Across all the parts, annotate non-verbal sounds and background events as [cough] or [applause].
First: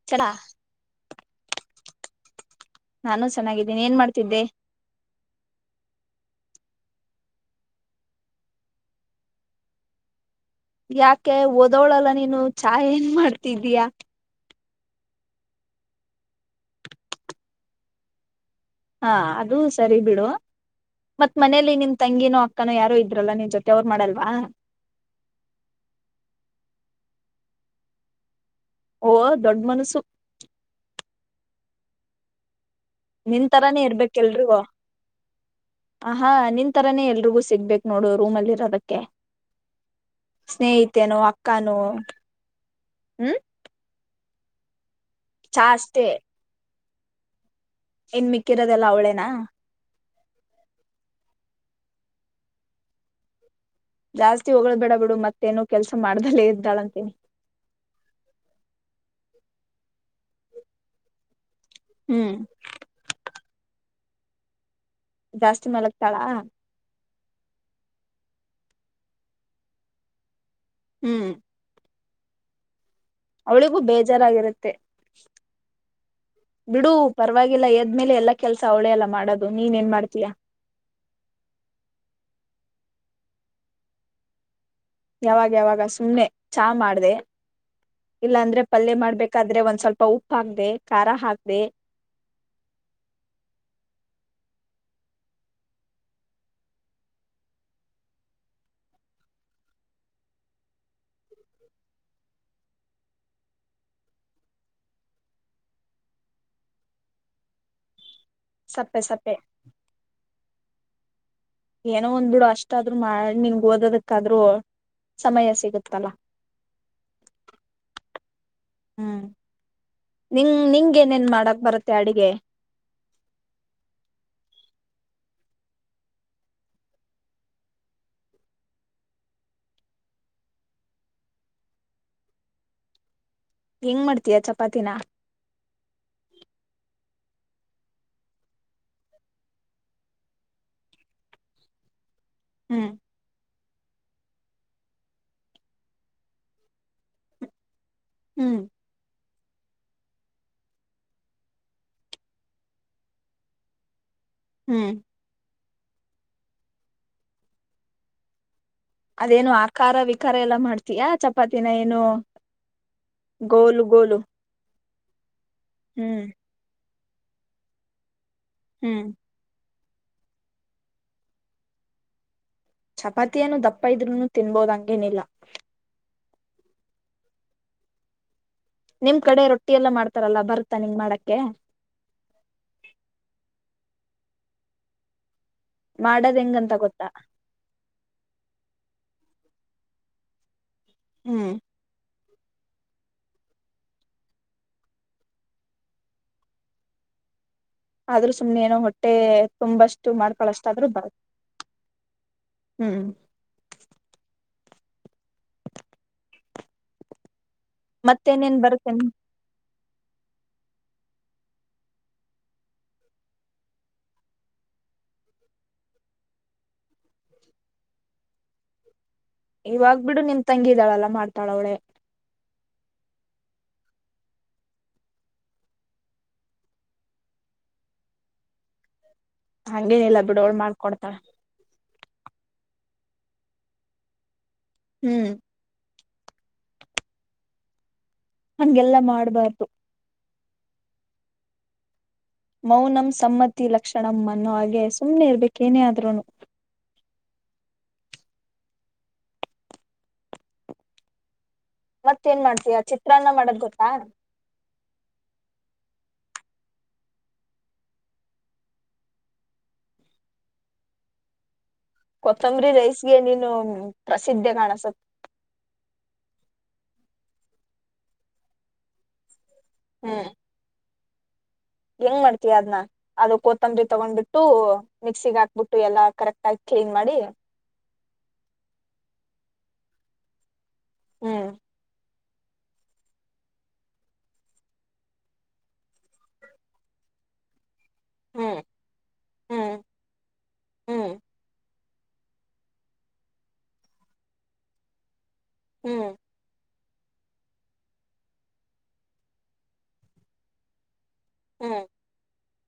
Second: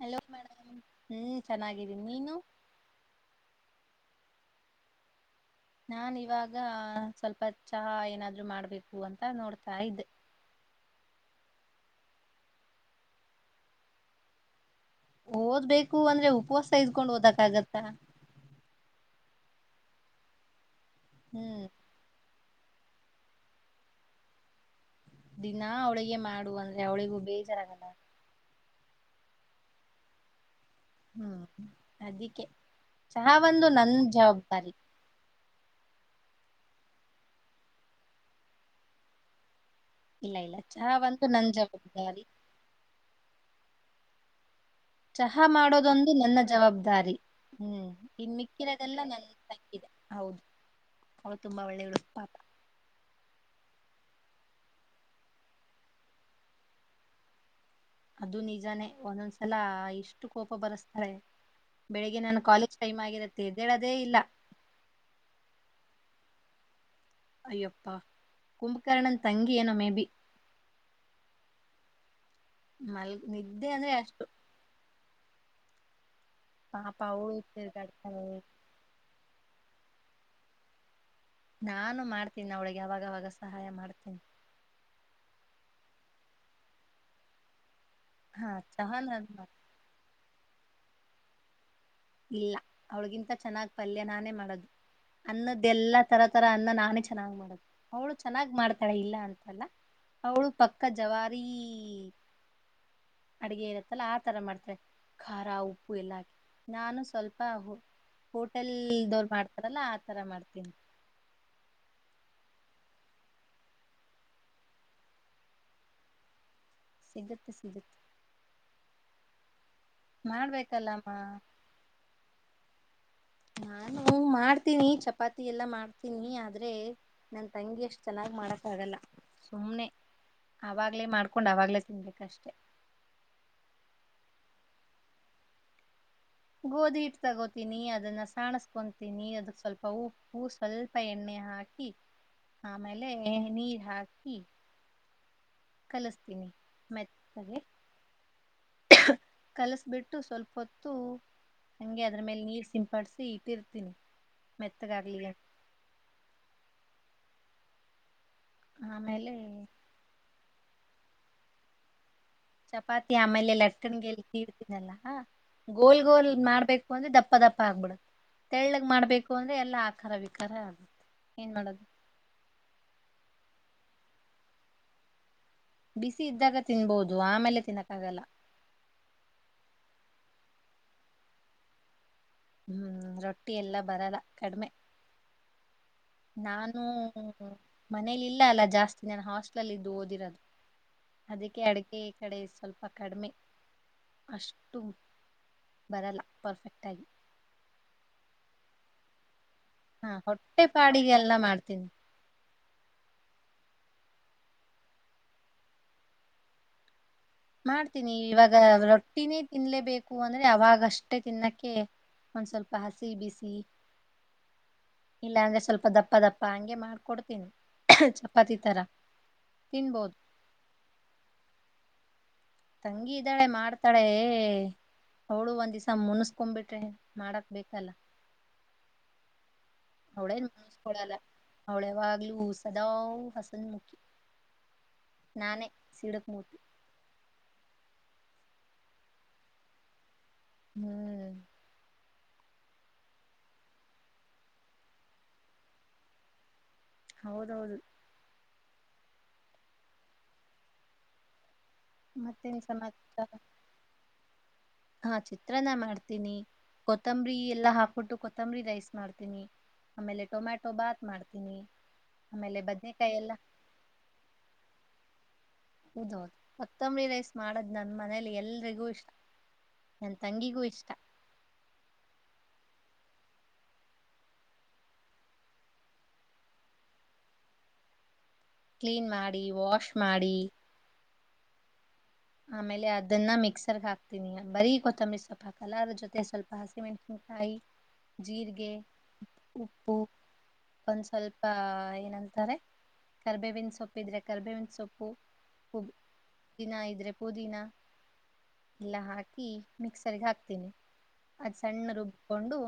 hello ಚಲಾ madam ಹ್ಮ್ ಚೆನ್ನಾಗಿದೆ ನಾನು ಚೆನ್ನಾಗಿದ್ದೀನಿ ಏನ್ ಮಾಡ್ತಾ ತಿದೆ ನಾ ಇವಾಗ ಸ್ವಲ್ಪ ಚಹಾ ಏನಾದ್ರು ಮಾಡ್ಬೇಕು ಅಂತ ನೋಡ್ತಾ ಇದ್ದೆ ಯಾಕೆ ಓದೋಳಲ್ಲ ನೀನು ಚಾ ಏನ್ ಮಾಡ್ತಿದ್ದಯಾ ಓದ್ಬೇಕು ಅಂದ್ರೆ ಉಪವಾಸ ಇದ್ಕೊಂಡ್ ಓದಕ ಆಗತ್ತ ಹಾ ಅದು ಸರಿ ಬಿಡು ಮತ್ ಹ್ಮ್ ಮನೇಲಿ ನಿಮ್ ತಂಗಿನ ಅಕ್ ಅಕ್ಕಾನ ಯಾರು ಇದ್ರಲ್ಲ ನಿನ್ ಜೊತೆ ಅವ್ರು ಮಾಡಲ್ವಾ ದಿನಾ ಅವಳಿಗೆ ಮಾಡುವ ಅಂದ್ರೆ ಅವಳಿಗೂ ಬೇಜಾರಾಗಲ್ಲ ಓ ದೊಡ್ಡ ಮನಸ್ಸು ಹ್ಮ್ ಅದಿಕ್ಕೆ ಚಹಾ ನಿನ್ ಬಂದು ತರಾನೇ ನನ್ ಇರ್ಬೇಕ ಎಲ್ರಿಗೂ ಜವಾಬ್ದಾರಿ ಆಹಾ ನಿನ್ ತರನೆೇ ಎಲ್ರಿಗೂ ಸಿಗ್ಬೇಕಕ್ ನೋಡು ರೂಮಲ್ಲಿ ಇರೋದಕ್ಕೆ ಇಲ್ಲ ಇಲ್ಲ ಚಹಾ ಸ್ನೇಹಿತೇನೋ ಬಂದು ನನ್ ಅಕ್ಕಾನೋ ಜವಾಬ್ದಾರಿ ಹ್ಮ್ ಚಹಾ ಚಾ ಅಷ್ಟೇ ಮಾಡೋದೊಂದು ನನ್ನ ಜವಾಬ್ದಾರಿ ದಾರಿ ಹ್ಮ್ ಇನ್ ಮಿಕ್ಕಿರೋದೆಲ್ಲ ನನ್ ತಂಗಿದೆ ಹೌದು ಅವ ತುಂಬಾ ಒಳ್ಳೆಲೂ ಪಾಪ ಜಾಸ್ತಿ ಹೊಳ್ ಬಿಡ ಬಿಡು ಮತ್ತೇನು ಕೆಲ್ಸ ಮಾಡ್ದಲ್ಲ ಇದ್ದಾಳಂತೇನಿ ಅದು ನಿಜಾನೇ ಒಂದೊಂದ್ಸಲ ಇಷ್ಟು ಕೋಪ ಬರಸ್ತಾರೆ ಬೆಳಗ್ಗೆ ಹ್ಮ್ ನನ್ನ ಕಾಲೇಜ್ ಟೈಮ ಆಗಿರತ್ತೆ ಎದ್ದೇಳದೆ ಇಲ್ಲ ಜಾಸ್ತಿ ಮಲಗ್ತಾಳಾ ಅಯ್ಯಪ್ಪಾ ಕುಂಭಕರ್ಣನ್ ತಂಗಿ ಏನೋ ಮೇಬಿ ಹ್ಮ್ ಮಲ್ ನಿದ್ದೆ ಅವಳಿಗೂ ಅಂದ್ರೆ ಅಷ್ಟು ಬೇಜಾರಾಗಿರುತ್ತೆ ಬಿಡು ಪಾಪ ಅವ್ಳು ಪರವಾಗಿಲ್ಲ ಎದ್ಮೇಲೆ ತಿರ್ಗಾಡ್ತಾಳೆ ಎಲ್ಲ ಕೆಲ್ಸ ಅವಳೆ ಎಲ್ಲಾ ಮಾಡೋದು ನೀನ್ ಏನ್ ಮಾಡ್ತಿ [unintelligible] ನಾನು ಮಾಡ್ತೀನಿ ಅವಳಿಗೆ ಅವಾಗವಾಗ ಸಹಾಯ ಮಾಡ್ತೀನಿ ಯಾವಾಗ ಯಾವಾಗ ಸುಮ್ನೆ ಚಹಾ ಮಾಡ್ದ ಹಾ ಇಲ್ಲಾಂದ್ರೆ ಪಲ್ಯ ಚಹಾ ನಾನ್ ಮಾಡ್ ಮಾಡ್ಬೇಕಾದ್ರೆ ಒಂದ್ ಸ್ವಲ್ಪ ಉಪ್ಪು ಹಾಕ್ದೆ ಖಾರ ಹಾಕ್ದೆ ಇಲ್ಲ ಅವಳಿಗಿಂತ ಚೆನ್ನಾಗ್ ಪಲ್ಯ ನಾನೇ ಮಾಡೋದು ಅನ್ನದ್ದಲ್ಲಾ ತರ ತರ ಅನ್ನ ನಾನೇ ಚೆನ್ನಾಗ್ ಮಾಡದು ಅವಳು ಚೆನ್ನಾಗ್ ಮಾಡ್ತಾಳೆ ಇಲ್ಲ ಅಂತೆಲ್ಲ ಅವಳು ಪಕ್ಕ ಜವಾರಿ ಅಡುಗೆ ಇರತ್ತಲ್ಲ ಆತರ ಮಾಡ್ತಾಳೆ ಖಾರ ಉಪ್ಪು ಎಲ್ಲಾಕಿ ನಾನು ಸ್ವಲ್ಪ ಅಹು ಹೋಟೆಲ್ ಸಪ್ಪೆ ಇರುದವ್ರ ಸಪ್ಪೆ ಮಾಡ್ತಾರಲ್ಲಾ ಆತರ ಮಾಡ್ತಾರೆ ಹ ಏನೋ ಒಂದ್ಬ ಬಿಡು ಅಷ್ಟಾದ್ರು ಮಾಡ ನಿಂಗಗೆ ಓದೋದಕ್ಕಾದ್ರೂ ಸಮಯ ಸಿಗತ್ತಲ್ಲ ಸಿಗತ್ತು ಸಿಗತ್ [unintelligible] ಹ್ಮ್ ನಿಂಗ ನಿಂಗ ಏನೇನ್ ಮಾಡಕ್ ಬರುತ್ತೆ ಅಡುಗೆ ನಾನು ಮಾಡ್ತೀನಿ ಚಪಾತಿ ಎಲ್ಲ ಮಾಡ್ತೀನಿ ಆದ್ರೆ ನನ್ ತಂಗಿ ಎಷ್ಟ್ ಚೆನ್ನಾಗಿ ಮಾಡಕ್ಕ ಆಗಲ್ಲ ಸುಮ್ನೆ ಆವಗ್ಲೇ ಮಾಡ್ಕೊಂಡ್ ಅವಾಗ್ಲೇ ತಿನ್ಬೇಕಷ್ಟೆ ಹೆಂಗ ಮಾಡ್ತೀಯ ಚಪಾತಿನ ಗೋಧಿಹಿಟ್ಟು ತಗೋತೀನಿ ಅದನ್ನ ಸಾಣಸ್ಕೊತೀನಿ ಅದಕ್ ಸ್ವಲ್ಪ ಉಪ್ಪು ಸ್ವಲ್ಪ ಎಣ್ಣೆ ಹಾಕಿ ಹ್ಮ್ ಆಮೇಲೆ ಎಳ್ನೀರ್ ಹಾಕಿ ಕಲಿಸ್ತೀನಿ ಮೆತ್ತಗೆ ಹ್ಮ್ ಕಲಸಬಿಟ್ಟು ಸ್ವಲ್ಪ ಹೊತ್ತು ಹಂಗೆ ಅದ್ರ ಮೇಲೆ ನೀರ್ ಸಿಂಪಾಡ್ಸಿ ಇಟ್ಟಿರ್ತೀನಿ ಹ್ಮ್ ಮೆತ್ತಗಾಗ್ಲಿ ಆಮೇಲೆ ಅದೇನು ಆಕಾರ ವಿಕಾರ ಎಲ್ಲ ಮಾಡ್ತಯಾ ಚಪಾತಿನ ಏನು ಚಪಾತಿ ಆಮೇಲೆ ಗೋಲು ಲಟ್ಕ್ಕನ್ಗೆ ಗೋಲು ಎಲ್ಲಿ ತೀಡುರ್ತಿರಲ್ಲ ಹಾ ಗೋಲ್ ಹ್ಮ್ ಗೋಲ್ ಮಾಡ್ಬೇಕು ಒಂದೆ ದಪ್ಪ ದಪ್ಪ ಆಗ್ಬಿಡುತ್ತೆ ತೆಳ್ಳಗ್ ಹ್ಮ್ ಮಾಡ್ಬೇಕು ಅಂದ್ರೆ ಎಲ್ಲ ಆ ಖರ ವಿಕಾರ ಆಗುತ್ತೆ ಏನ್ ಮಾಡೋದು ಚಪಾತಿಯನ್ನು ದಪ್ಪ ಇದ್ನು ತಿನ್ಬೋದ ಹಂಗೇನಿಲ್ಲ ಬಿಸಿ ಇದ್ದಾಗ ತಿನ್ಬಹದು ಆಮೇಲೆ ತಿನ್ನಕ್ಕ ಆಗಲ್ಲ ನಿಮ್ ಕಡೆ ರೊಟ್ಟಿ ಎಲ್ಲ ಮಾಡ್ತಾರಲ್ಲ ಬರ್ತಾ ನಿಂಗೆ ಮಾಡಕ್ಕೆ ಹ್ಮ್ ರೊಟ್ಟಿ ಎಲ್ಲಾ ಬರಲ್ಲ ಕಡಿಮೆ ಮಾಡದ್ ಹೆಂಗಂತ ನಾನು ಗೊತ್ತಾ ಮನೇಲಿ ಇಲ್ಲ ಅಲ್ಲ ಜಾಸ್ತಿ ನನ್ ಹಾಸ್ಟ್ಲಲ್ಲಿ ಇದ್ದು ಓದಿರೋದು ಹ್ಮ್ ಅದಕ್ಕೆ ಅಡುಗೆ ಕಡೆ ಸ್ವಲ್ಪ ಕಡಿಮೆ ಅಷ್ಟು ಬರಲ್ಲ ಪರ್ಫೆಕ್ಟಾಗಿ ಆದ್ರೂ ಸುಮ್ನೆ ಏನೋ ಹೊಟ್ಟೆ ತುಂಬಷ್ಟು ಹಾ ಹೊಟ್ಟೆ ಮಾಡ್ಕೊಳಷ್ಟಾದ್ ಬರುತ್ತೆ ಪಾಡಿಗೆಲ್ಲ ಮಾಡ್ತೀನಿ ಹ್ಮ್ ಮಾಡ್ತೀನಿ ಇವಾಗ ಮತ್ತೇನೇನ್ ಬರುತ್ತೆ ರೊಟ್ಟಿನೇ ತಿನ್ಲೇಬೇಕು ಉಕ್ಕು ಅಂದ್ರೆ ಅವಾಗಷ್ಟೇ ತಿನ್ನಕ್ಕೆೆ ಒಂದ್ ಸ್ವಲ್ಪ ಹಸಿ ಬಿಸಿ ಇಲ್ಲಾ ಅಂದ್ರೆ ಸ್ವಲ್ಪ ದಪ್ಪ ದಪ್ಪ ಹಂಗೆ ಮಾಡ್ಕೊಡ್ತೀನಿ ಚಪಾತಿ ತರ ಇವಾಗ್ ತಿನ್ಬೋದು ಬಿಡು ನಿಮ್ ತಂಗಿದಾಳಲ್ಲ ಮಾಡ್ತಾಳ ಅವಳೆ ತಂಗಿ ಇದ್ದಾಳೆ ಮಾಡ್ತಾಳೆ ಅವಳು ಒಂದ್ ದಿನ ಮುನ್ಸ್ಕೊಬಿಟ್ರೆ ಮಾಡಕ್ ಬೇಕಲ್ಲ ಹಂಗೇನಿಲ್ಲ ಬಿಡವಳ ಮಾಡ್ಕೊಡ್ತಾಳ ನೀವು ಸದಾವ್ ಹಸನ್ ಮುಖಿ ಹ್ಮ್ ನಾನೇ [unintelligible] [inaudible] ಹಂಗೆಲ್ಲಾ ಮಾಡ್ಬಾರ್ದು ಹ್ಮ್ ಮೌನಂ ಸಮ್ಮತಿ ಲಕ್ಷಣಂ ಅನ್ನೋ ಹಾಗೆ ಸುಮ್ನೆ ಇರ್ಬೇಕೇನೇ ಆದ್ರೂನು ಹೌದೌದು ಮತ್ತೇಏನ್ ಮತ್ತೇನ್ ಮಾಡ್ತೀಯ ಸಮಾಚಾರ ಚಿತ್ರಾನ್ನ ಮಾಡೋದ್ ಗೊತ್ತಾ ಹಾ ಚಿತ್ರನ ಮಾಡ್ತೀನಿ ಕೊತ್ತಂಬರಿ ಎಲ್ಲಾ ಹಾಕ್ಬಿಟ್ಟು ಕೊತ್ತಂಬರಿ ರೈಸ್ ಮಾಡ್ತೀನಿ ಆಮೇಲೆ ಟೊಮ್ಯಾಟೊ ಭಾತ್ ಮಾಡ್ತೀನಿ ಆಮೇಲೆ ಕೊತ್ತಂಬರಿ ಬದ್ನೇಕಾಯಿ ರೈಸ್ಗೆ ಎಲ್ಲ ನೀನು ಪ್ರಸಿದ್ಧಿ ಕಾಣಸುತ್ತೆ ಹೌದೌದು ಕೊತ್ತಂಬರಿ ರೈಸ್ ಮಾಡದ್ ನನ್ ಮನಲಿ ಎಲ್ರಿಗೂ ಇಷ್ಟ ನನ್ ಹ್ಮ್ ತಂಗಿಗೂ ಇಷ್ಟ ಹೆಂಗ್ ಮಾಡ್ತವಿ ಅದ್ನ ಅದು ಕೊತಂಬರಿ ತಗೊಂಡ್ಬಿಟ್ಟು ಮಿಕ್ಸಿಗ್ ಹಾಕ್ಬಿಟ್ಟು ಎಲ್ಲಾ ಕರೆಕ್ಟ್ ಆಗ ಕ್ಲೀನ್ ಮಾಡಿ ಕ್ಲೀನ್ ಮಾಡಿ ವಾಶ್ ಮಾಡಿ ಹ್ಮ್ ಆಮೇಲೆ ಅದನ್ನ ಮಿಕ್ಸರ್ಗ್ ಹಾಕ್ತೀನಿ ಬರೀ ಕೊತ್ತಂಬರಿ ಸ್ವಲ್ಪ ಹಾಕಲ್ಲ ಅದ ಜೊತೆ ಸ್ವಲ್ಪ ಹಸಿಮೆಣಸಿನ್ಕಾಯಿ ಹ್ಮ್ ಜೀರಿಗೆ ಹ್ಮ್ ಉಪ್ಪು ಒಂದ್ ಹ್ಮ್ ಸ್ವಲ್ಪ ಏನಂತಾರೆ ಕರ್ಬೇವಿನ ಸೊಪ್ಪು ಇದ್ರೆ ಕರ್ಬೇವಿನ ಸೊಪ್ಪು ಹ ಹ್ಮ್ ಇನದು ಪುದೀನ ಎಲ್ಲ ಹಾಕಿ ಮಿಕ್ಸರ್ಗೆ ಹಾಕ್ತೀನಿ ಹಾ ಹ್ಮ್ ಸಣ್ಣ ರುಬ್ಕೊಂಡು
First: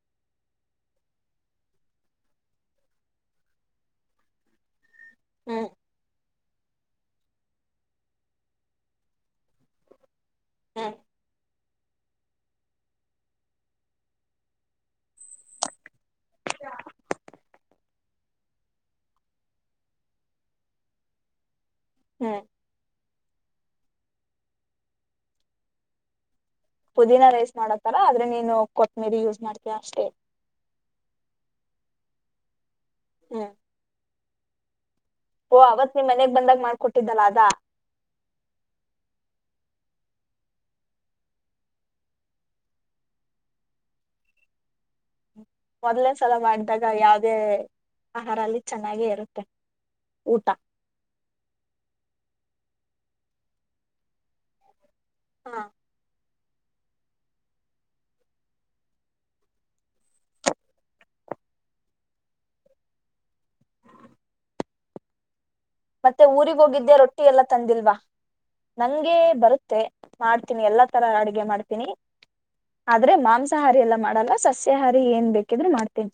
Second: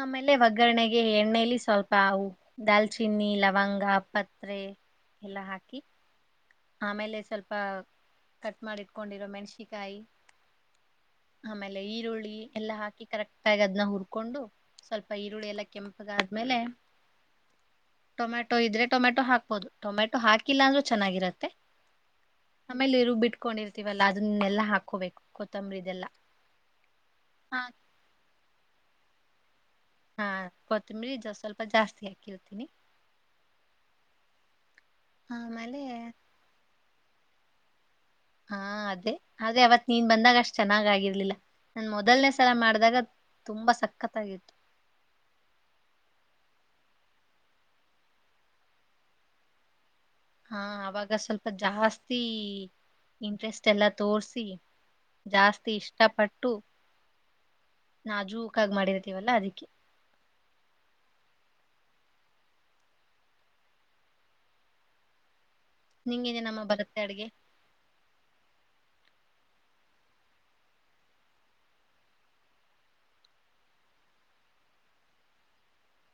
ಆಮೇಲೆ ಒಗ್ಗರಣೆಗೆ ಎಣ್ಣೇಲಿ ಸ್ವಲ್ಪ ಅವು ದಾಲ್ಚಿನ್ನಿ ಲವಂಗ ಪತ್ರೆ ಎಲ್ಲಾ ಹ್ಮ್ ಹಾಕಿ ಆಮೇಲೆ ಸ್ವಲ್ಪ ಕಟ್ ಮಾಡಿಟ್ಕೊಂಡಿರೋ ಮೆಣಸಿಕಾಯಿ ಹ್ಮ ಆಮೇಲೆ ಈರುಳ್ಳಿ ಎಲ್ಲ ಹಾಕಿ ಕರೆಕ್ಟ್ ಆಗಿ ಅದನ್ನ ಹುರ್ಕೊಂಡು ಸ್ವಲ್ಪ ಈರುಳ್ಳಿ ಎಲ್ಲ ಕೆಂಪಗಾದ್ಮೇಲೆ ಟೊಮೆಟೊ ಇದ್ರೆ ಟೊಮೆಟೊ ಹಾಕ್ಬೋದು ಟೊಮೆಟೊ ಹಾಕಿಲ್ಲ ಅಂದ್ರರು ಚೆನ್ನಾಗಿರತ್ತೆ ಹ್ಮ್ ಆಮೇಲೆ ಇರು ಬಿಟ್ಟು ಇಟ್ಕೊಂಡಿರ್ತಿವಲ್ಲಾ ಅದನ್ನೆಲ್ಲಾ ಹಾಕೋಬೇಕು ಕೊತ್ತಂಬರಿದೆಲ್ಲಾ ಪುದೀನ ರೈಸ್ ಮಾಡೋತ್ತರ ಆದ್ರೆ ನೀನು ಕೊತ್ತಂಬರಿ ಯೂಸ್ ಮಾಡ್ತೀಯ ಅಷ್ಟೇ ಹಾ ಕೊತ್ತಂಬರಿ ಜ ಸ್ವಲ್ಪ ಜಾಸ್ತಿ ಕೇಳ್ತೀನಿ ಹ್ಮ ಓ ಆಮೇಲೆ ಅವತ್ ನೀನ್ ಮನೆಗ್ ಬಂದಾಗ ಮಾಡ್ಕೊಟ್ಟಿದ್ದಲ್ಲ ಅ ದಾ ಹಾ ಅದೇ ಆದೆ ಅವತ್ ನೀನ್ ಬಂದಾಗ ಅಷ್ಟ್ ಚೆನ್ನಾಗ್ ಆಗಿರ್ಲಿಲ್ಲ ನನ್ ಮೊದಲನೇ ಸಲ ಮಾಡಿದಾಗ ತುಂಬಾ ಸಕ್ಕತ್ತಾಗಿತ್ತು ಮೊದ್ಲೆೇ ಸಲ ಮಾಡಿದಾಗ ಯಾವ್ದೇ ಆಹಾರಲ್ಲಿ ಚೆನ್ನಾಗೇ ಇರುತ್ತೆ ಊಟ ಹಾ ಅವಾಗ ಸ್ವಲ್ಪ ಜಾಸ್ತಿ ಇಂಟ್ರೆಸ್ಟ್ ಎಲ್ಲ ತೋಸಿ ಹ ಜಾಸ್ತಿ ಇಷ್ಟಪಟ್ಟ ನಾಜೂಕಾಗಿ ಮಾಡಿರ್ತೀವಲ್ಲಾ ಅದಿಕ್ಕೆ ಮತ್ತೆ ನಿಂಗೇನೆ ಊರಿಗ್ ನಮ್ಮ ಹೋಗಿದ್ದೆ ಬರುತ್ತೆ ರೊಟ್ಟಿ ಅಡ್ಗೆ ಎಲ್ಲಾ ತಂದಿಲ್ವಾ ನ ಹಂಗೆ ಬರುತ್ತೆ ಮಾಡ್ತೀನಿ ಎಲ್ಲಾ ತರ ಅಡಗೆ ಮಾಡ್ತೀನಿ ಆದ್ರೆ ಮಾಂಸಾಹಾರಿ ಎಲ್ಲಾ ಮಾಡಲ್ಲ ಸಸ್ಯಹಾರಿ ಏನ್ ಬೇಕಿದ್ರರು ಮಾಡ್ತೀನಿ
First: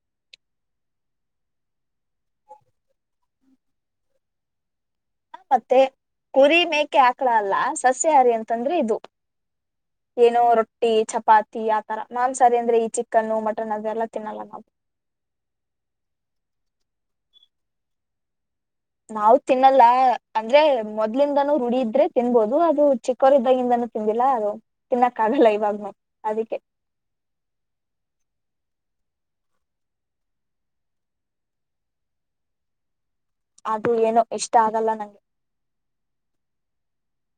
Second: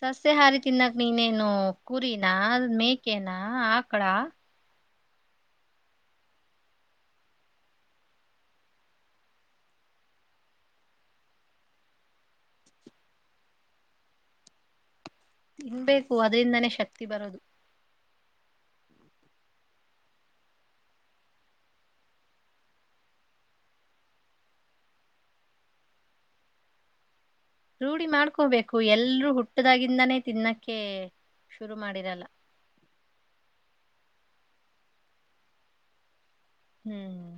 ಸಸ್ಯ ಹಾರಿ ತಿನ್ನಕ್ ನೀನೇನು ಕುರಿನಾ ಮೇಕೆನಾ ಆಕಳ ಹ ಮತ್ತೆ ಕುರಿ ಮೇಕೆ ಹಾಕ್ಳ ಅಲ್ಲ ಸಸ್ಯಹಾರಿ ಅಂತಂದ್ರೆ ಇದು ಏನೋ ರೊಟ್ಟಿ ಚಪಾತಿ ಆತರ ಮಾನ್ಸಾರಿ ಅಂದ್ರೆ ಈ ಚಿಕನ್ನು ಮಟನ್ ಅದೆಲ್ಲ ತಿನ್ನಲ್ಲ ನಾವು ಇನ್ ಬೇಕು ಅದರಿಂದನೇ ಶಕ್ತಿ ಬರೋದು ನಾವವು ತಿನ್ನಲ್ಲ ಅಂದ್ರೆ ಮೊದ್ಲಿಂದನೂ ರುಡಿಿದ್ರೆ ತಿನ್ಬೋದು ಅದು ಚಿಕ್ಕವರಿದ್ದಾಗಿಂದನೂ ತಿಂದಿಲ್ಲ ಅದು ತಿನ್ನಕ್ಕ ಆಗಲ್ಲ ಇವಾಗ್ನು ಅದಕ್ಕೆ ರೂಢಿ ಮಾಡ್ಕೋಬೇಕು ಎಲ್ರೂ ಹುಟ್ಟದಾಗಿಿಂದಾನೇ ತಿನ್ನಕ್ಕೆ ಶುರು ಮಾಡಿರಲ್ಲ ಅದು ಏನು ಇಷ್ಟ ಆಗಲ್ಲ ನಂಗೆ ಹ್ಮ್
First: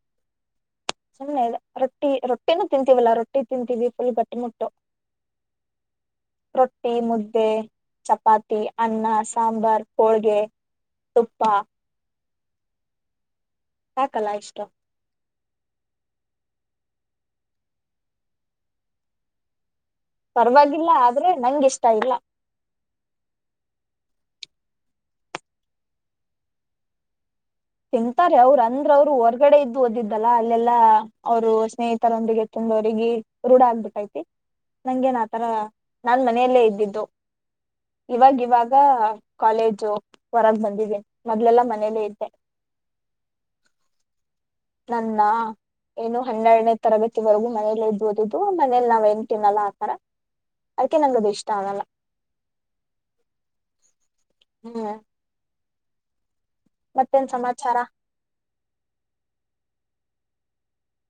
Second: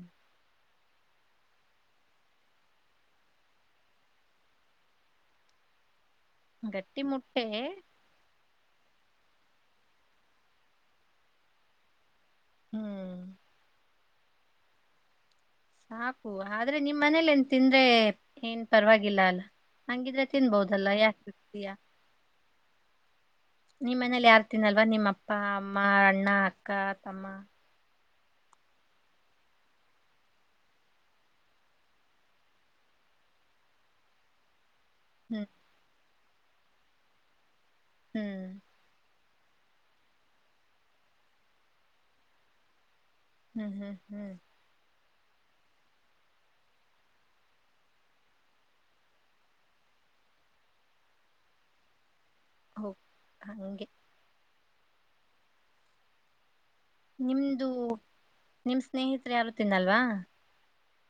ಸುಮ್ಮನೆ ಇ ರೊಟ್ಟಿ ರೊಟ್ಟಿನೂ ತಿಂತೀವಲ್ಲಾ ರೊಟ್ಟಿ ತಿಂತೀವಿ ಫುಲ್ ಬಟ್ಟಿ ಮುಟ್ಟು ರೊಟ್ಟಿ ಗಟ್ಟಿ ಮುದ್ದೆ ಮುಟ್ಟೆ ಚಪಾತಿ ಅನ್ನ ಸಾಂಬಾರ್ ಹೋಳ್ಗೆ ತುಪ್ಪ ಹ್ಮ್ ಹಾಕಲ್ಲ ಇಷ್ಟು ಸಾಕು ಆದ್ರೆ ನಿಮ್ ಮನೇಲಿ ಏನ್ ತಿಂದ್ರೆ ಏನ್ ಪರವಾಗಿಲ್ಲ ಅಲ್ಲ ಹಂಗಿದ್ರೆ ತಿನ್ಬೋದಲ್ಲ ಪರವಾಗಿಲ್ಲ ಆದ್ರೆ ನಂಗೆ ಯಾಕೆತಯಾ ಇಷ್ಟ ಇಲ್ಲ ನಿಮ್ಮನಲಿ ಎ ಯಾರ್ ತಿಿನಲ್ವಾ ನಿಮ್ಮ ಅಪ್ಪ ಅಮ್ಮ ಅಣ್ಣ ಅಕ್ಕ ತಮ್ಮ ತಿಂತಾರೆ ಅವ್ರು ಅಂದ್ರ ಅವ್ರು ಹೊರ್ಗಡೆ ಇದ್ದು ಓದಿದ್ದಲ್ಲ ಅಲ್ಲೆಲ್ಲಾ ಅವರು ಸ್ನೇಹಿತರೊಂದಿಗೆ ತುಂಬವರಿಗೆಿ ರೂಢ ಆಗ್ಬಿಟ್ಟೈತಿ ನಂಗ ೇನ್ ಆತರ ಹ್ಮ್ ನಾನ್ ಮನೆಯಲ್ಲೇ ಇದ್ದಿದ್ದು ಇವಾಗ ಹ್ಮ್ ಇವಾಗ ಕಾಲೇಜು ಹೊರಾಗ ಬಂದಿದ್ದೀನಿ ಮೊದ್ಲೆಲ್ಲಾ ಮನೇಲ್ಲೇ ಇದ್ದೆ ಹ್ಮ್ ಹ್ಮ್ ಹ್ಮ್ ನನ್ನ ಏನು ಹನ್ನೆರನೇ ತರಗತಿವರೆಗೂ ಮನೇಲಿ ಇದಬೋದಿದ್ದು ಮನೇಲಿ ನಾವ್ ಎನ್ ತಿನ್ನಲ್ಲ ಆತರ ಅದಕ ನಂಗದು ಇಷ್ಟ ಆಗಲ್ಲ ಹಓ ಹಗೆ ಹ್ಮ್ ಮತ್ತೇನ್ ನಿಮ್ದು ಸಮಾಚಾರ ನಿಮ್ ಸ್ನೇಹಿತರು ಯಾರು ತಿಿಂದಲ್ವಾ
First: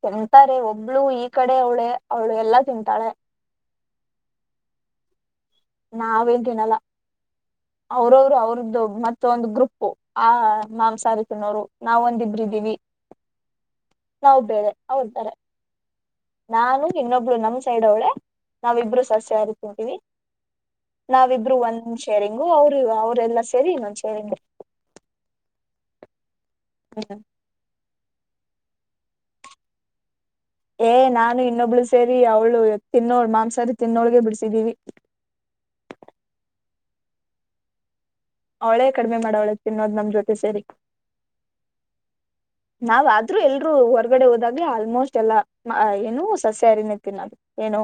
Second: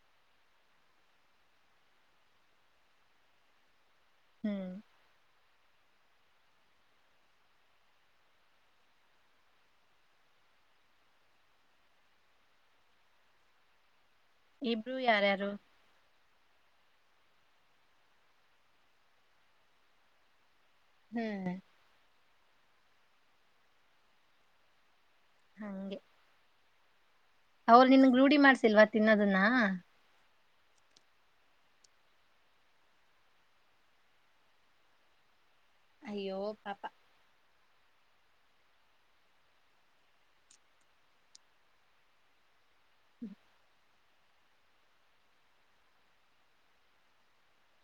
ತಿಂತಾರೆ ಒಬ್ಳು ಈ ಕಡೆ ಅವಳೆ ಅವಳು ಎಲ್ಲಾ ತಿಂತಾಳೆ ಹ್ಮ್ ನಾವೇನ್ ತಿನಲ್ಲ ಅವ್ರವರು ಅವ್ರದ್ದು ಮತ್ತ ಒಂದು ಗ್ರೂಪ್ು ಆ ಮಾಂಸಾರ ತಿನೋರು ನಾವ್ ಒಂದಿಬ್ರಿದ್ದೀವಿ ನಾವು ಬೇರೆ ಇಬ್ರು ಅವಂತಾರೆ ಯಾರ್ಯಾರು ನಾನು ಇನ್ನೊಬ್ಳ ನಮ್ ಸೈಡ್ ಅವಳೆ ನಾವಿಬ್ರು ಸಸ್ಯವ ತಿಂತೀವಿ ನಾವ ಹ್ಮ್ ಇಬರು ಒನ್ ಸರಿಂಗು ಅವ್ರು ಅವ್ರಲ್ಲಾ ಸೇರಿ ಇನ್ನೊಂದ ಸರಿಂಗ ಹಗೆ ಹೌದ ಅವರು ನಿನ್ಗ್ ರೂಢಿ ಮಾಡ್ಸಿಲ್ವಾ ತಿನ್ನೋದನ್ನ ಏ್ ನಾನು ಇನ್ನೊಬ್ಳು ಸೇರಿ ಅವ್ಳು ತಿನ್ನೋಳ್ ಮಾಂಸಾರಿ ತಿನ್ನೋಳ್ಗೆ ಬಿಡಿಸಿದ್ದೀವಿ ಅಯ್ಯೋ ಪಪಾ ಅವಳೇ ಕಡಿಮೆ ಮಾಡೋವಳೆ ತಿನ್ನೋದ ನಮ ಜೊತೆ ಸೇರಿ ನಾವ ಆದ್ರೂ ಎಲ್ರುೂ ಹೊರ್ ಹೊಗಡೆ ಹೋದಾಗ್ ಆಲ್ಮೋಸ್ಟ್ ಎಲ್ಲಾ ಏನು ಸಸ್ಯಾರನ ತಿನ ಅದು ಏನು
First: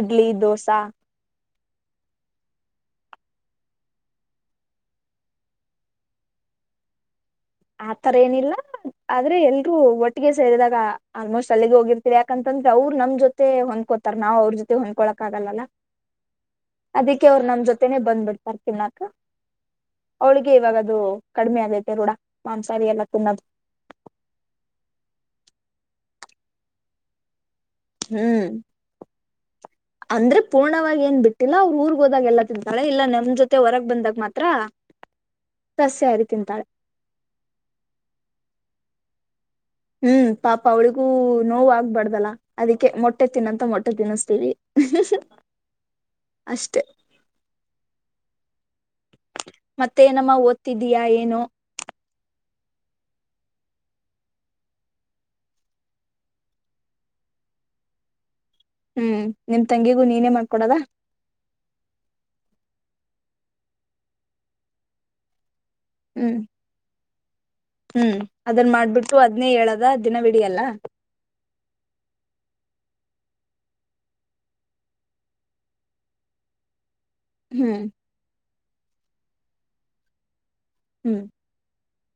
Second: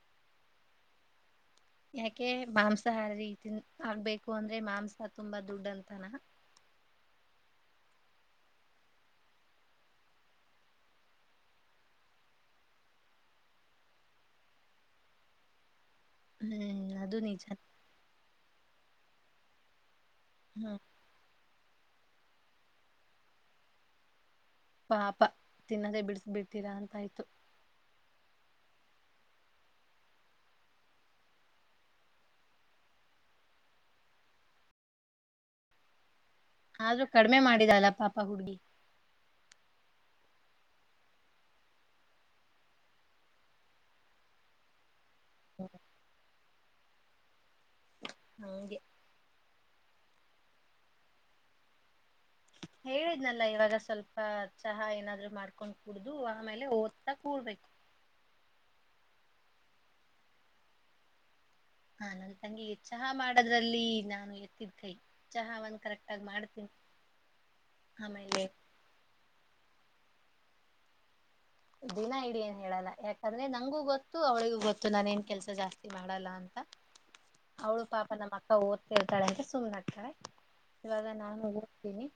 ಇಡ್ಲಿ ದೋಸಾ ಯಾಕೆ ಮಾಂಸಾಹಾರಿೀತನ್ ಆಗ್ಬೇಕು ಅಂದ್ರೆ ಮಾಂಸ ತುಂಬಾ ದುಡ್ಡ ಅಂತನ ಆತರ ಏನಿಲ್ಲ ಆದ್ರೆ ಎಲ್ರುೂ ಒಟ್ಟಿಗೆ ಸೇರಿದಾಗ ಆಲ್ಮೋಸ್ಟ್ ಅಲ್ಲಿಗೆ ಹೋಗಿರ್ತಿೀವಿ ಯಾಕಂತಂದ್ರೆ ಅವ್ರು ನಮ್ ಜೊತೆ ಹೊಂದ್ಕೋತಾರ ನಾವ್ ಅವ್ರ ಜೊತೆ ಹೊಂದ್ಕೊಳಕ್ ಆಗಲ್ಲಾ ಹ್ಮ್ ಅದು ಅದಕ್ಕೆ ಅವ್ರು ನಿಜಾನೇ ನಮ ಜೊತೆನೆೇ ಬಂದ್ಬಿಡ್ತಾರೆ ತಿ ಅವಳಿಗೆ ಇವಾಗ ಹ್ಮ್ ಅದು ಕಡಿಮೆ ಆಗೈ ಎೋಡ ಮಾಂಸಾರಿ ಅ ತುನ್ನ ಪಾಪ ತಿನ್ನದೇ ಬಿಡಸ ಬಿಡ್ತೀರಾ ಅಂತಯ್ತು ಹ್ಮ್ ಅಂದ್ರೆ ಪೂರ್ಣವಾಗಿ ಏನ್ ಬಿಟ್ಟಿಲ್ಲ ಅವ್ರ ಊರ್ಗ್ ಹೋದಾಗ ಎಲ್ಲ ತಿಿಂದತಾಳೆ ಇಲ್ಲ ನಮ ಜೊತೆ ಹೊರಗ್ ಬಂದಾಗ ಮಾತ್ರ ಸಸ್ಯ ಆತಿ ಆದ್ರೂ ಕಡಿಮೆ ಮಾಡಿದಲ್ಲ ಪಾಪ ಹುಡ್ಗಿ ಹ್ಮ್ ಪಾಪ ಅವಳಿಗೂ ನೋವು ಆಗ್ಬಾರ್ದಲ್ಲ ಅದಿಕ್ಕೆ ಮೊಟ್ಟೆ ತಿನ್ನಂತ ಮೊಟ್ಟೆ ತಿನ್ನಸ್ತೀವಿ ಹ್ಮ ಅಷ್ಟೇ ಹಗೆ ಮತ್ತೇನಮ್ಮ ಓದ್ತಿದ್ದೀಯಾ ಏನೋ ಹೇಳಿದ್ನಲ್ಲ ಇವಾಗ ಸ್ವಲ್ಪ ಚಹಾ ಏನಾದ್ರು ಮಾಡ್ಕೊಂಡ್ ಕುೂಡ್ದು ಆಮೇಲೆ ಓದ್ತಾ ಕೂಡ್ಬೇಕು ಹ್ಮ್ ನಿಮ್ ತಂಗಿಗೂ ನೀನೇ ಮಾಡ್ಕೊಡದ ಹ ನನ್ ತಂಗಿಗೆ ಚಹಾ ಮಾಡದ್ರಲ್ಲಿ ನಾನು ಎತ್ತಿದ್ ಕೈ ಚಹ ಒಂದ ಹ್ಮ್ ಹ್ಮ್ ಆಮೇಲೆ ಅದನ್ ಮಾಡ್ಬಿಟ್ಟು ಅದ್ನೇ ಹೇಳದ ಅದ್ ದಿನವಿಡಿ ಎಲ್ಲ ದಿನ ಇಡೀ ಏನ್ ಹೇಳಲ್ಲ ಯಾಕಂದ್ರೆ ನಂಗೂ ಗೊತ್ತು ಅವಳಿಗೂ ಗೊತ್ತು ನಾನ್ ಏನ್ ಕೆಲ್ಸ ಜಾಸ್ತಿ ಮಾಡಲ್ಲ ಅಂತ ಹ್ಮ್ ಅವಳು ಪಾಪ ನಮ್ಮ ಅಕ್ಕಾ ಓ ತಳ್ತಡಕ್ಕೆ ಸುಮನಾಟಕ ಇವಾಗ ಹ್ಮ್ ನಾನು [unintelligible]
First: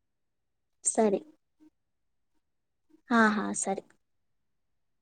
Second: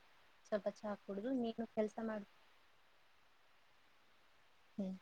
ಸ್ವಲ್ಪ ಚಾ ಸರಿ ಕುಡಿದು ನೀ ಕೆಲಸ ಮಾಡ ಹಾ ಹಾ ಸರಿ ಹ್ಮ್